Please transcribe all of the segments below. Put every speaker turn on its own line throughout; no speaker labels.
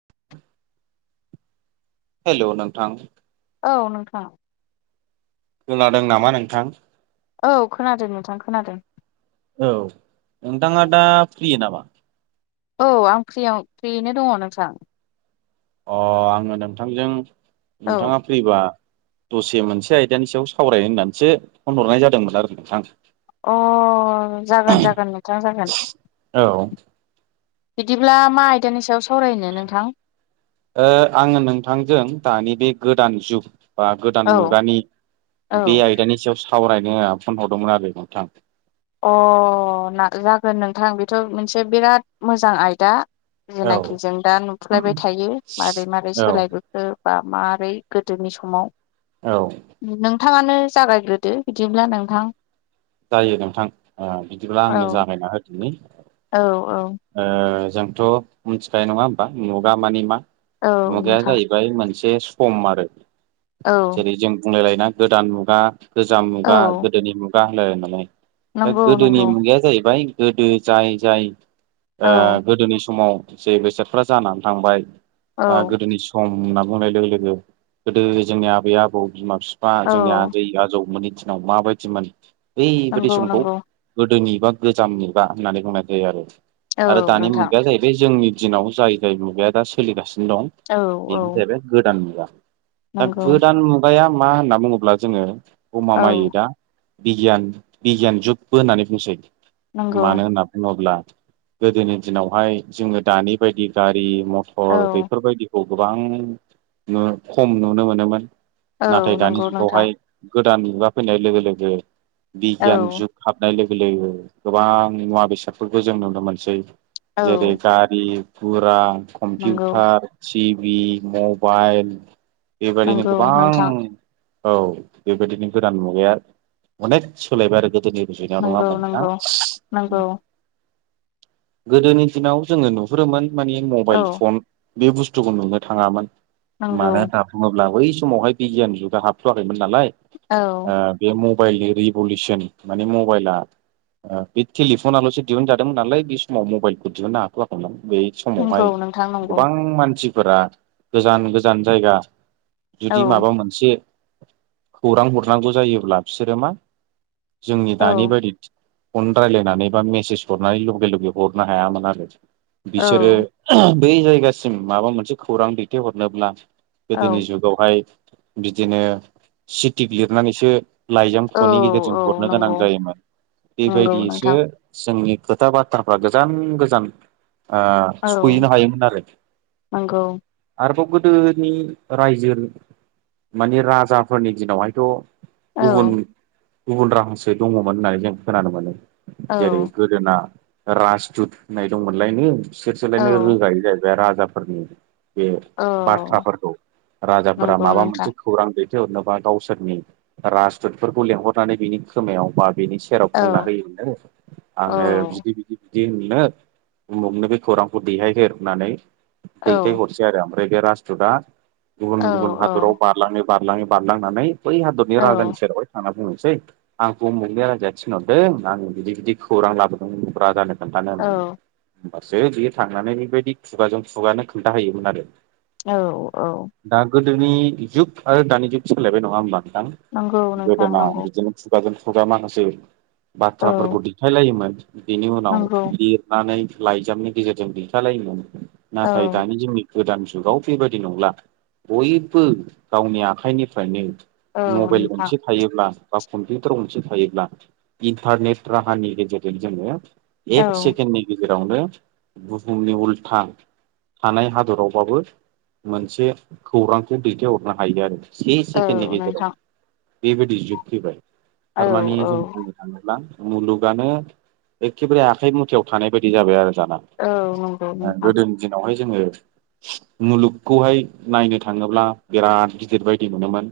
[inaudible] Hello नोंथां
औ नोंथां
खोनादों नामा नोंथां?
औ खोनादों नोंथां, खोनादों।
औ नोंथाङा दा फ्रि नामा?
औ आं फ्रियाव फ्रियैनो दङ नोंथां।
अ आङो नोंथांजों
औ
नोंथाङा फ्रिबा दसे मोनसे आयदानि सायाव सावराय होननानैसो फन हरनाय जादोंमोन आरो नोंथां।
अ जागोन जागोन नोंथां जागोन।
औ
बिदिब्ला मा आयदानि सायाव सावरायनो नोंथां
ओ आङो नोंथांजों दानि बे गोदान जुग बा
औ
गोदान मुगानि
औ
बे आयदानि सायाव सावरायनो फन हरदोंमोन आरो नोंथां।
अ ना-जागोन नोंथां बेथ' मोनसे बिराद मोजां आयदा।
औ
जायनाखि जों दा नुफ्लायबाय थायो मारै मारै
औ
सोलायबोखो बा माबोरै गोदोनि समाव
औ
नोंथाङानो जागायग्रोदो बिदिब्ला नोंथां।
जायो नोंथां ओ बिदिब्ला
औ
आंनो जागायना होदोनि।
औ औ
जोंथ' मिथिखानाय नङा होमबा मुगा माने मा
औ
मुगाया
नोंथां
जाहैबाय मोन एसे सम आरो
औ
जेरै जों बुंलायलायना गोदान मुगा गोजाम मुगा
औ
गोदोनि मुगा होनलाय आरो नालाय दा
नंगौ
गोदोनि
नंगौ
मुगाया जाहैबाय गोदो जाय जाय
औ
गोदोनि समाव जे बेसादफ्रा जानानै थांबाय बा
औ
गोदोनि सम होनना बुंनाय लोगो लोगो गोदो जोंनि आबै आबौ बिमा बिफा बा
औ
जोंनि आजै आजौ मोनैनि दिनाव माबायदिमोन बैबायदि
नंगौ
समखौ
नंगौ
गोदोनि गोजाम मुगा होननानै बुंनाय जायो आरो
औ
आरो दानि
नोंथां
मुगाया जाहैबाय जोंनि दिनाव जाय जाय मुगाया दा सोलिगासिनो
औ
दं
औ
बेनो जाहैबाय गोदान मुगा दा
नंगौ
गोदान मुगाया मा होनना बुङोब्ला जोङो गमा
औ
मायै दा बिगियान बिगियान जुगबो होननानै बुंसै
नंगौ
मानो होनना बुङोब्ला गोदोनि दिनावहाय जोङो दानि बायदि गारि मथर
औ
बेफोरबायदिखौ गोबां खम नुनो मोनोमोन
औ
नाथाय दानि
नंगौ नोंथां
जुगावहाय गोदान मुगा फैनाय लोगो लोगो
औ
बिगियान जुग हाबनाय लोगो गोबां मुवा बेसादफोरखौ जों नुनो मोनसै
औ
जेरै गारि गुरा
नंगौ
कम्पिउटार टिभि मबाइल बेबायदिनो
नंगौ
गोबां
नोंथां
औ बेबायदिनो गोदान मुगाया अनेक सोलायबाय आरो गोदोनि जुनायाव नङा
नंगौ
होमबा नोंथां?
नंगौ नंगौ
गोदोनि दिनाव जोङो नुहुरोमोन माने
औ
मबाइल फन बे बुस्थुखौ नुनो थाङामोन
नंगौ
मानो होन्ना बुङोब्ला बै समावहाय बिगियान जुदा हाबथ'वाखैमोन नालाय
औ
ओ बे म मबाइलनि रिभलिउसन माने मबाइला ओ बे टेलिफनाल'सो दिहुनजादोंमोन नालाय बे समाव मबाइलखौ दिहुननो हाथ'वाखैमोन बै
नंगौ
समावहाय
नोंथां नंगौ
गोबां मानसिफोरा गोजान गोजान जायगा
औ
जुदि माबा मोनसे खौरां हरनांगौ जायोब्ला बिसोरो मा जोंनि
औ
दानि बायदि फन रायज्लायनानै बा मेसेज हरनानै लगे लगे हरनो हायामोन आरो
औ
बिसोरो बै जायगासिम माबा मोनसे खौरां दैथायहरनोब्ला
औ
गोदोनि जुगावहाय बिदिनो सिटिक लिरनानैसो लाइजाम
औ
ख'नि गेजेरजों
औ
हरनो गोनां
नंगौ
जायोमोन
नंगौ
बेबायदियैसो
नोंथां
जोंनि खोथा बाथ्राफ्रा गोजान गोजान आ
औ
सहैनो हायोमोन आरो
नंगौ
आरोबाव गोद दोनि रायजो माने राजाफोरनि दिनावहायथ'
औ
गुबुन गुबुन राहासो दङमोन होननानै जों खोनानो मोनो
औ
जेरै गोदोना राजदुत होननाय दंमोनलायनो बिसोरसोलायनो रोगायो जाहैबाय राजाफोरनि बे
औ
बाथ्राफोरखौ राजाफोरा
नंगौ
माबा
नोंथां
मोनसे खौरां दै थाय हरनोबा गावसोरनि राजदुतफोरखौ लेंहरनानै बिनि खोमायाव बा बिनि सेराव बुंना
औ
होयोमोननो आङो
औ
बिदि बिदि बिदिनो उमुगनो बे खौरांखौ दैहायहोर होननानै
औ
दैथायहरसै आरो आमफाय बै बे राजदुतआ
औ
गुबुन गुबुन हादराव बारलाङै बारलाङै बारलांनानै बै बि
औ
राजानि सेरावहाय थांना बुङो सै आंखौमुगनि राजाया थिनहरदों आं बिदि बिदि खौरां लाबोदों राजानो। खोन्थानोम
औ
होमबासो बियो थांनानै बेबायदि खुगाजों खुगानो खोन्थाहैयोमोन आरो
औ औ।
दा गोदोनि जुग आरो दानि जुग सोलायबाय नङा होमबा नोंथां?
नंगौ नोंथां
गोदोना
नंगौ
बिदिनो खुगाजों खुगा माखासे
औ
बाथ्राफोरखौ दिेखायलायोमोन बेनि उनाव
नंगौ
लिरनानै लाइजामनि गेजेरजों दैथालायोमोन
औ
नाथाय दानि जोंनि गोदान जुगाव बेबायदि नंला बयबो गावनि आखाइनिफ्रायनो
औ
मबेइल
नोंथां
गंसे थायोब्ला बा कम्पिउटार गंसे थायोब्ला इन्टारनेट राहानि गेजेरजों जोङो
औ
एक सेकेणडनि गेजेरावनो बुहुमनि उल्था थानाय हादरावबाबो मोनसे खौरांखौ दैथायहरनो हायो आरोखि। से
औ
सेकेण्डनि गेजेराव
नोंथां
बेबायदि जुगफैबाय
औ
थारमानि
औ
जों बुंनो थाङोब्ला मुलुगानो एखेबारे आखाइ मुथायाव थानाय बायदि जाबाय आरो दाना
औ नंगौ नोंथां
गोदोनि दिनावहाय जोङो मुलुगखौहाय नायनो थाङोब्ला बिराद गिदिर बायदि मोनोमोन।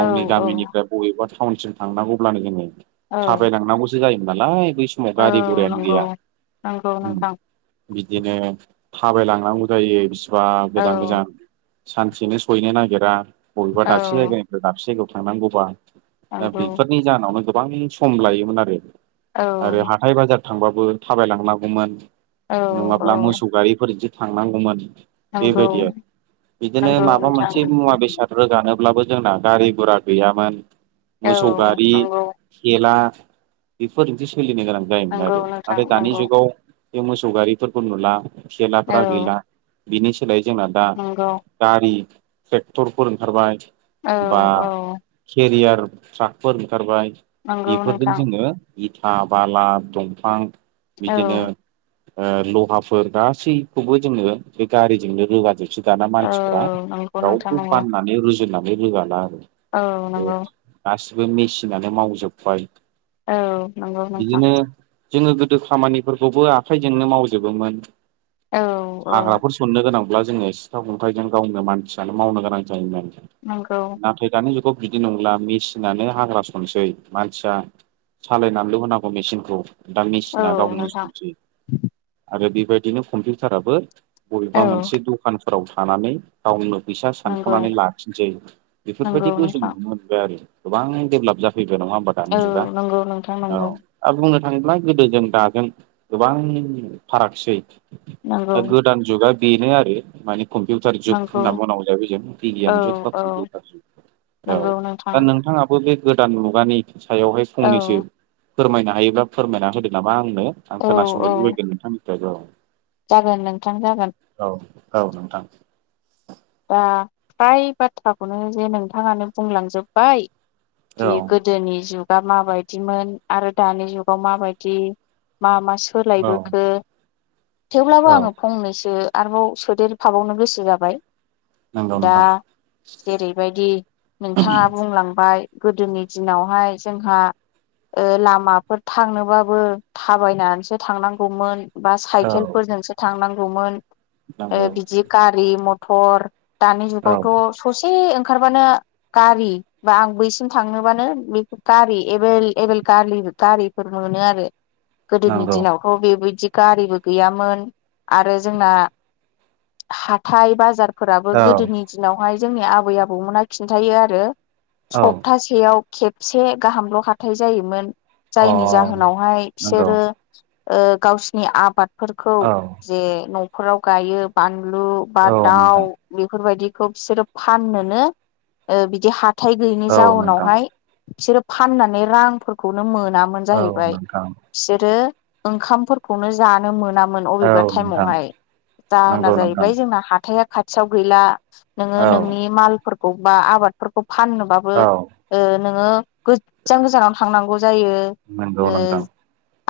औ औ
गामिनिफ्राय बबेबा टाउनसिम थांनांगौब्लानो जोङो
औ
थाबायलांनांगौसो जायोमोन नालाय बै समाव
औ
गारि घुरायानो
नंगौ
गैया
नंगौ
उम।
नोंथां
बिदिनो थाबायलांनांगौ जायो बिसिबा
औ
गोजान गोजान सानसेनो सहैनो नागिरा बबेबा दाबसे
औ
जायगानिफ्राय दाबसे जायगायाव थांनांगौबा
नंगौ
बेफोरनि जाहोनावनो गोबां सम लायोमोन आरो
औ
आरो हाथाय बाजार थांबाबो थाबायलांनांगौमोन
औ औ
नङाब्ला मोसौ गारिफोरजों थांनांगौमोन
नंगौ
बेबायदि आरो बिदिनो
नंगौ
माबा
नोंथां
मोनसे मुवा बेसाद रोगानोब्लाबो जोंना गारि गुरा गैयामोन मोसौ
औ
गारि
नंगौ
खेला बेफोरजोंदि सोलिनो गोनां जायोमोन
नंगौ
आरो
नोंथां
नाथाय दानि
नंगौ
जुगाव बे मोसौ गारिफोरखौ नुला थेलाफ्रा
औ
गैला बिनि सोलाय जोंना दा
नंगौ
गारि ट्रेक्टरफोर ओंखारबाय
औ
बा
औ
केरियार ट्राकफोर ओंखारबाय।
नंगौ
बेफोरजों
नोंथां
जोङो इथा बाला दंफां बिदिनो
औ
ओ लहाफोर गासैखौबो जोङो बे गारिजोंनो रोगाजोबनो रोगाना दाना
औ
मानसिफ्रा
नंगौ नोंथां
रावखौ
नंगौ
फाननानै रुजुनानै रोगाला आरो
औ नंगौ।
बे गासिबो मेसिनानो मावजोबबाय
औ नंगौ नोंथां।
बिदिनो जोङो गोदो खामानिफोरखौबो आखाइजोंनो मावजोबोमोन।
औ औ
हाग्राफोर संनो गोनांब्ला जोङो सिथाव खन्थाइजों गावनो मानसियानो मावनो गोनां जायोमोन
नंगौ
नाथाय दानि जुगाव बिदि नंला मेसिनानो हाग्रा सनसै मानसिया सालायनानैल' होनांगौ मेसिनखौ। दा
औ
मेसिना गावनो
नोंथां
सनसै आरो बेबायदिनो कम्पिउटाराबो बबेबा
औ
मोनसे दखानफोराव थानानै गावनो फैसा
नंगौ
सानख'नानै लाखि जै
नंगौ
बेफोरबायदिखौ जों
नोंथां
नुनो मोनबाय आरो गोबां डेभलप जाखायो। फैद नङा हबा दानि
औ
जुगा
नंगौ नोंथां
औ
नंगौ
दा बुंनो सानब्ला गोदो जों दाजों गोबां फारागसै
नंगौ
दा गोदान जुगा बेनो आरो माने कम्पिउटार जुग
नंगौ
होनना बुंनांगौ जाहैबाय जों
औ
बिगियान जुग। बा
औ
औ
नंगौ नोंथां
दा नोंथाङा बे गोदान मुगानि सायावहाय
औ
फंनैसो फोरमायनो हायोब्लाा फोरमायना होदो नामा आंनो? आं
औ औ
खोनासंनो लुबैगोन नोंथांनिफ्राय र'
जागोन नोंथां जागोन।
औ नोंथां।
दा फ्राय बाथ्राखौनो जे नोंथाङानो बुंलांजोबबायव
औ
गि गोदोनि जुग बा माबायदिमोन आरो दानि जुगाव माबायदि मा मा?
औ
सोलायबोखो? थेवब्लाबो
औ
आङो फंनैसो आरोबाव सोदेरफाबावनो गोसो जाबाय।
नंगौ
दा
नोंथां
जेरैबायदि नोंथाङा बुंलांबाय। गोदोनि दिनावहाय जोंहा ओ लामाफोर थांनोबाबो थाबायनानैसो थांनांगौमोन। बा
औ
साइकेलफोरजोंसो थांनांगौमोन
नंगौ
बिदि गारि-मथर। दानि
औ
जुगावथ' ससे ओं ओंखारबानो गारि बा आं बैसिम थांनोबानो बे गारि एबेल एभेल गारि गारिफोर मोनो आरो। गोदोनि
नंगौ
दिनावथ' बेबायदि गारिबो गैयामोन। आरो जोंना हाथथाय बा फोराबो
औ
गोदोनि दिनावहाय जोंनि आबै आबौमोना खिन्थायो आरो
औ
सप्तासेयाव खेबसे गाहामल' हाथथाय जायोमोन।
अ
जायनि जाहोनावहाय
नंगौ
बिसोरो ओ गावसिनि आबादफोरखौ
औ
जे न'फोराव गायो बानलु बा
औ नोंथां
दाउ बेफोरबायदिखौ बिसोरो फाननोनो ओ बिदि हा फिथाइ गैयिनि
औ नोंथां
जाउनावहाय बिसोरो फाननानै रांफोरखौनो मोनो मोना
औ
जाहैबाय
नोंथां
बिसोरो ओंखामनो जानो मोना मोन अबेबा
औ नोंथां
टाइमहाय दाहोना
नंगौ नोंथां
जाहैबाय जों हा हथाया खाथियाव गैला। नोङो
औ
नोंनि मालफोरखौ बा आबादफोरखौ फाननोबाबो
औ
ओ नोङो गोजान गोजानाव थांनांगौ जा जायो
नंगौ
ओ
नोंथां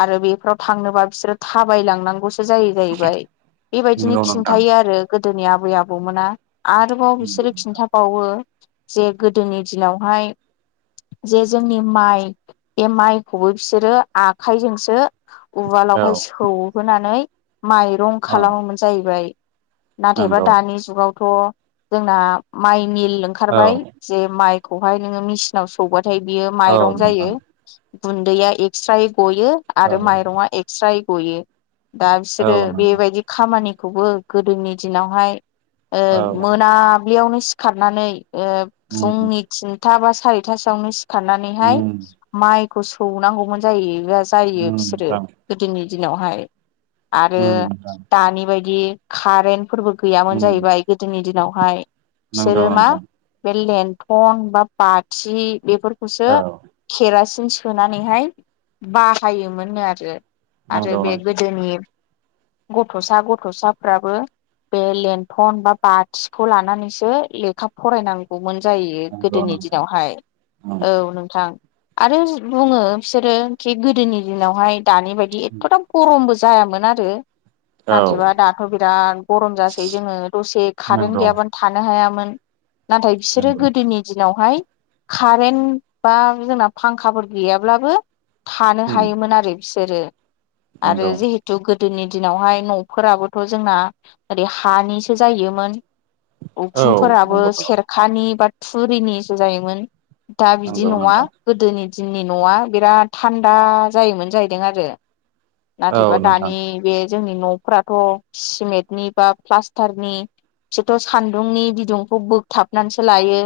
आरो बेफोराव थांनोबा बिसोरो थाबाय लांनागौ जायो। जायो जाहैबाय बेबायदिनो
नंगौ नोंथां
खिन्थायो आरो गोदोनि आबै आबौमोना। आरोबाव
नंगौ
बिसोरो
नोंथां
खिन्थाबावो जे गोदोनि दिनावहाय जे जोंनि माइ बे माइखौबो बिसोरो आखाइजोंसो
औ
उवालावहाय सौहोनानै माइरं
औ
खालामोमोन जाहैबाय। नाथायबा
नंगौ
दानि जुगावथ' जोंना माइ मिल
औ
ओंखारबाय जे माइ खौहाय नोंङो मेसिनाव सौबाथाय बियो
औ
माइरं जायो
नोंथां
गुन्दैया एक्सट्रा गयो
औ
आरो माइरंआ एक्सट्राय गयो दा
औ
बिसोरो
नोंथां
बेबायदि खामानि खौबो गोदोनि दिनावहाय ओ
औ नोंथां
मोनाब्लियावनो सिखारनानै ओ
उम
फुंनि थिनथा बा सारिथासोयावनो सिखारनानैहाय
उम
माइ खौ सौनांगौमोन जायोबा जायो
उम
बिसोरो
नोंथां
गोदोनि दिनावहाय आरो
उम नोंथां
दानि बायदि कारेन्टफोरबो गैयामोन
उम
जाहैबाय गोदोनि दिनाव हाय
नंगौ
बिसोरो मा
नोंथां
बे लेन्थन बा बाथि बेफोरखौसो
औ
केरासिन सोनानैहाय बाहायोमोन आरो आरो
नंगौ
बे
नोंथां
गोदोनि गथ'सा गथ'साफ्राबो बे लेन्थन बा बाथिखौ लानानैसो लेखा फरायनांगौमोन। जायो
नंगौ
गोदोनि
नोंथां
दिनावहाय
उम
औ नोंथां आरो बुंङो बिसोरो खि गोदोनि दिनावहाय दानि बायदि एथ'दाम गरमबो जायामोन आरो
औ
नाथाइबा दाथ' बिराद खम जासै जोंङो दसे कारेन्त
नंगौ
गैयाबानो थानो हायामोन। नाथाय बिसोरो
नंगौ
गोदोनि दिनावहाय कारेन्ट बा जोंना फांखाफोर गैयाब्लाबो थानो
उम
हायोमोन आरो बिसोरो आरो
नंगौ
जिहेथु गोदोनि दिनावहाय न'फोराबोथ' जोंना ओरै हानिसो जायोमोन
औ
उखुमफोराबो
नंगौथ'
सेरखानि बा थुरिनिसो जायोमोन दा बिदि
नंगौ
नंङा
नोंथां
गोदोनि दिननि न'आ बिराद थान्दा जायोमोन जाहैदों आरो
औ
नाथायबा
नोंथां
दानि बे जोंनि न'फ्राथ' सिमेन्ट नि बा प्लास्टारनि बिसोरथ' सान्दुंनि बिदुंखौ बोगथाबनानैसो लायो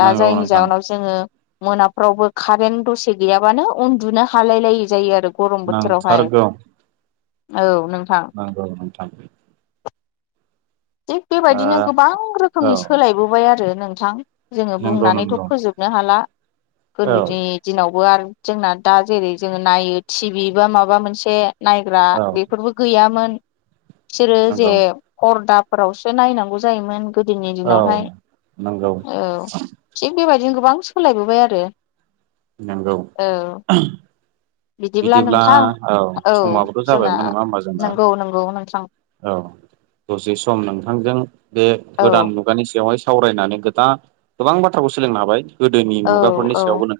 दा
नंगौ
जायनि
नोंथां
जाहोनाव जोंङो मोनाफ्रावबो कारेन्ट दसे गैयाबानो उन्दुनो हालाय लाय जायो आरो गरम बोथोरावहाय औ नोंथां
औ नंगौ नोंथां
थिग
ओ
बेबायदिनो गोबां रोखोमनि
औ
सोलायबोबाय आरो नोंथां जोंङो
नंगौ
बुंनानैथ'
नंगौ
फोजोबनो हाला
औ
गोदोनि दिनावबो आरो जोंना दा जेरै जोंङो नायो टिभि बा माबा मोनसे नायग्रा
औ
बेफोरबो गैयामोन। बिसोरो जे
नंगौ
फरदाफोरावसो नायनांगौ जायोमोन। गोदोनि
औ
दिनावहाय
नंगौ
ओ थिग बेबायदिनो गोबां सोलायबोबाय आरो
नंगौ
औ
बिदिब्ला औ समाबोथ'
जोंना
जाबायमोन नंङा होमबा जोंना
नंगौ नंगौ नोंथां
औ दसे सम नोंथांजों बे
औ
गोदान मुगानि बेवहाय सावरायनानै गोदान गोबां बाथ्राखौ सोलोंनो हाबाय गोदोनि
औ
मुगाफोरनि
औ
सायावबो नों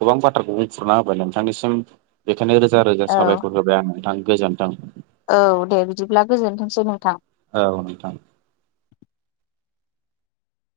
गोबां बाथ्राखौ बुंखुरना होबाय नोंथांनिसिम बेखायनो रोजा रोजा
औ
साबायखर होबाय आं नोंथां गोजोन्थों
औ दे बिदिब्ला गोजोनथोंसै नोंथां
औ नोंथां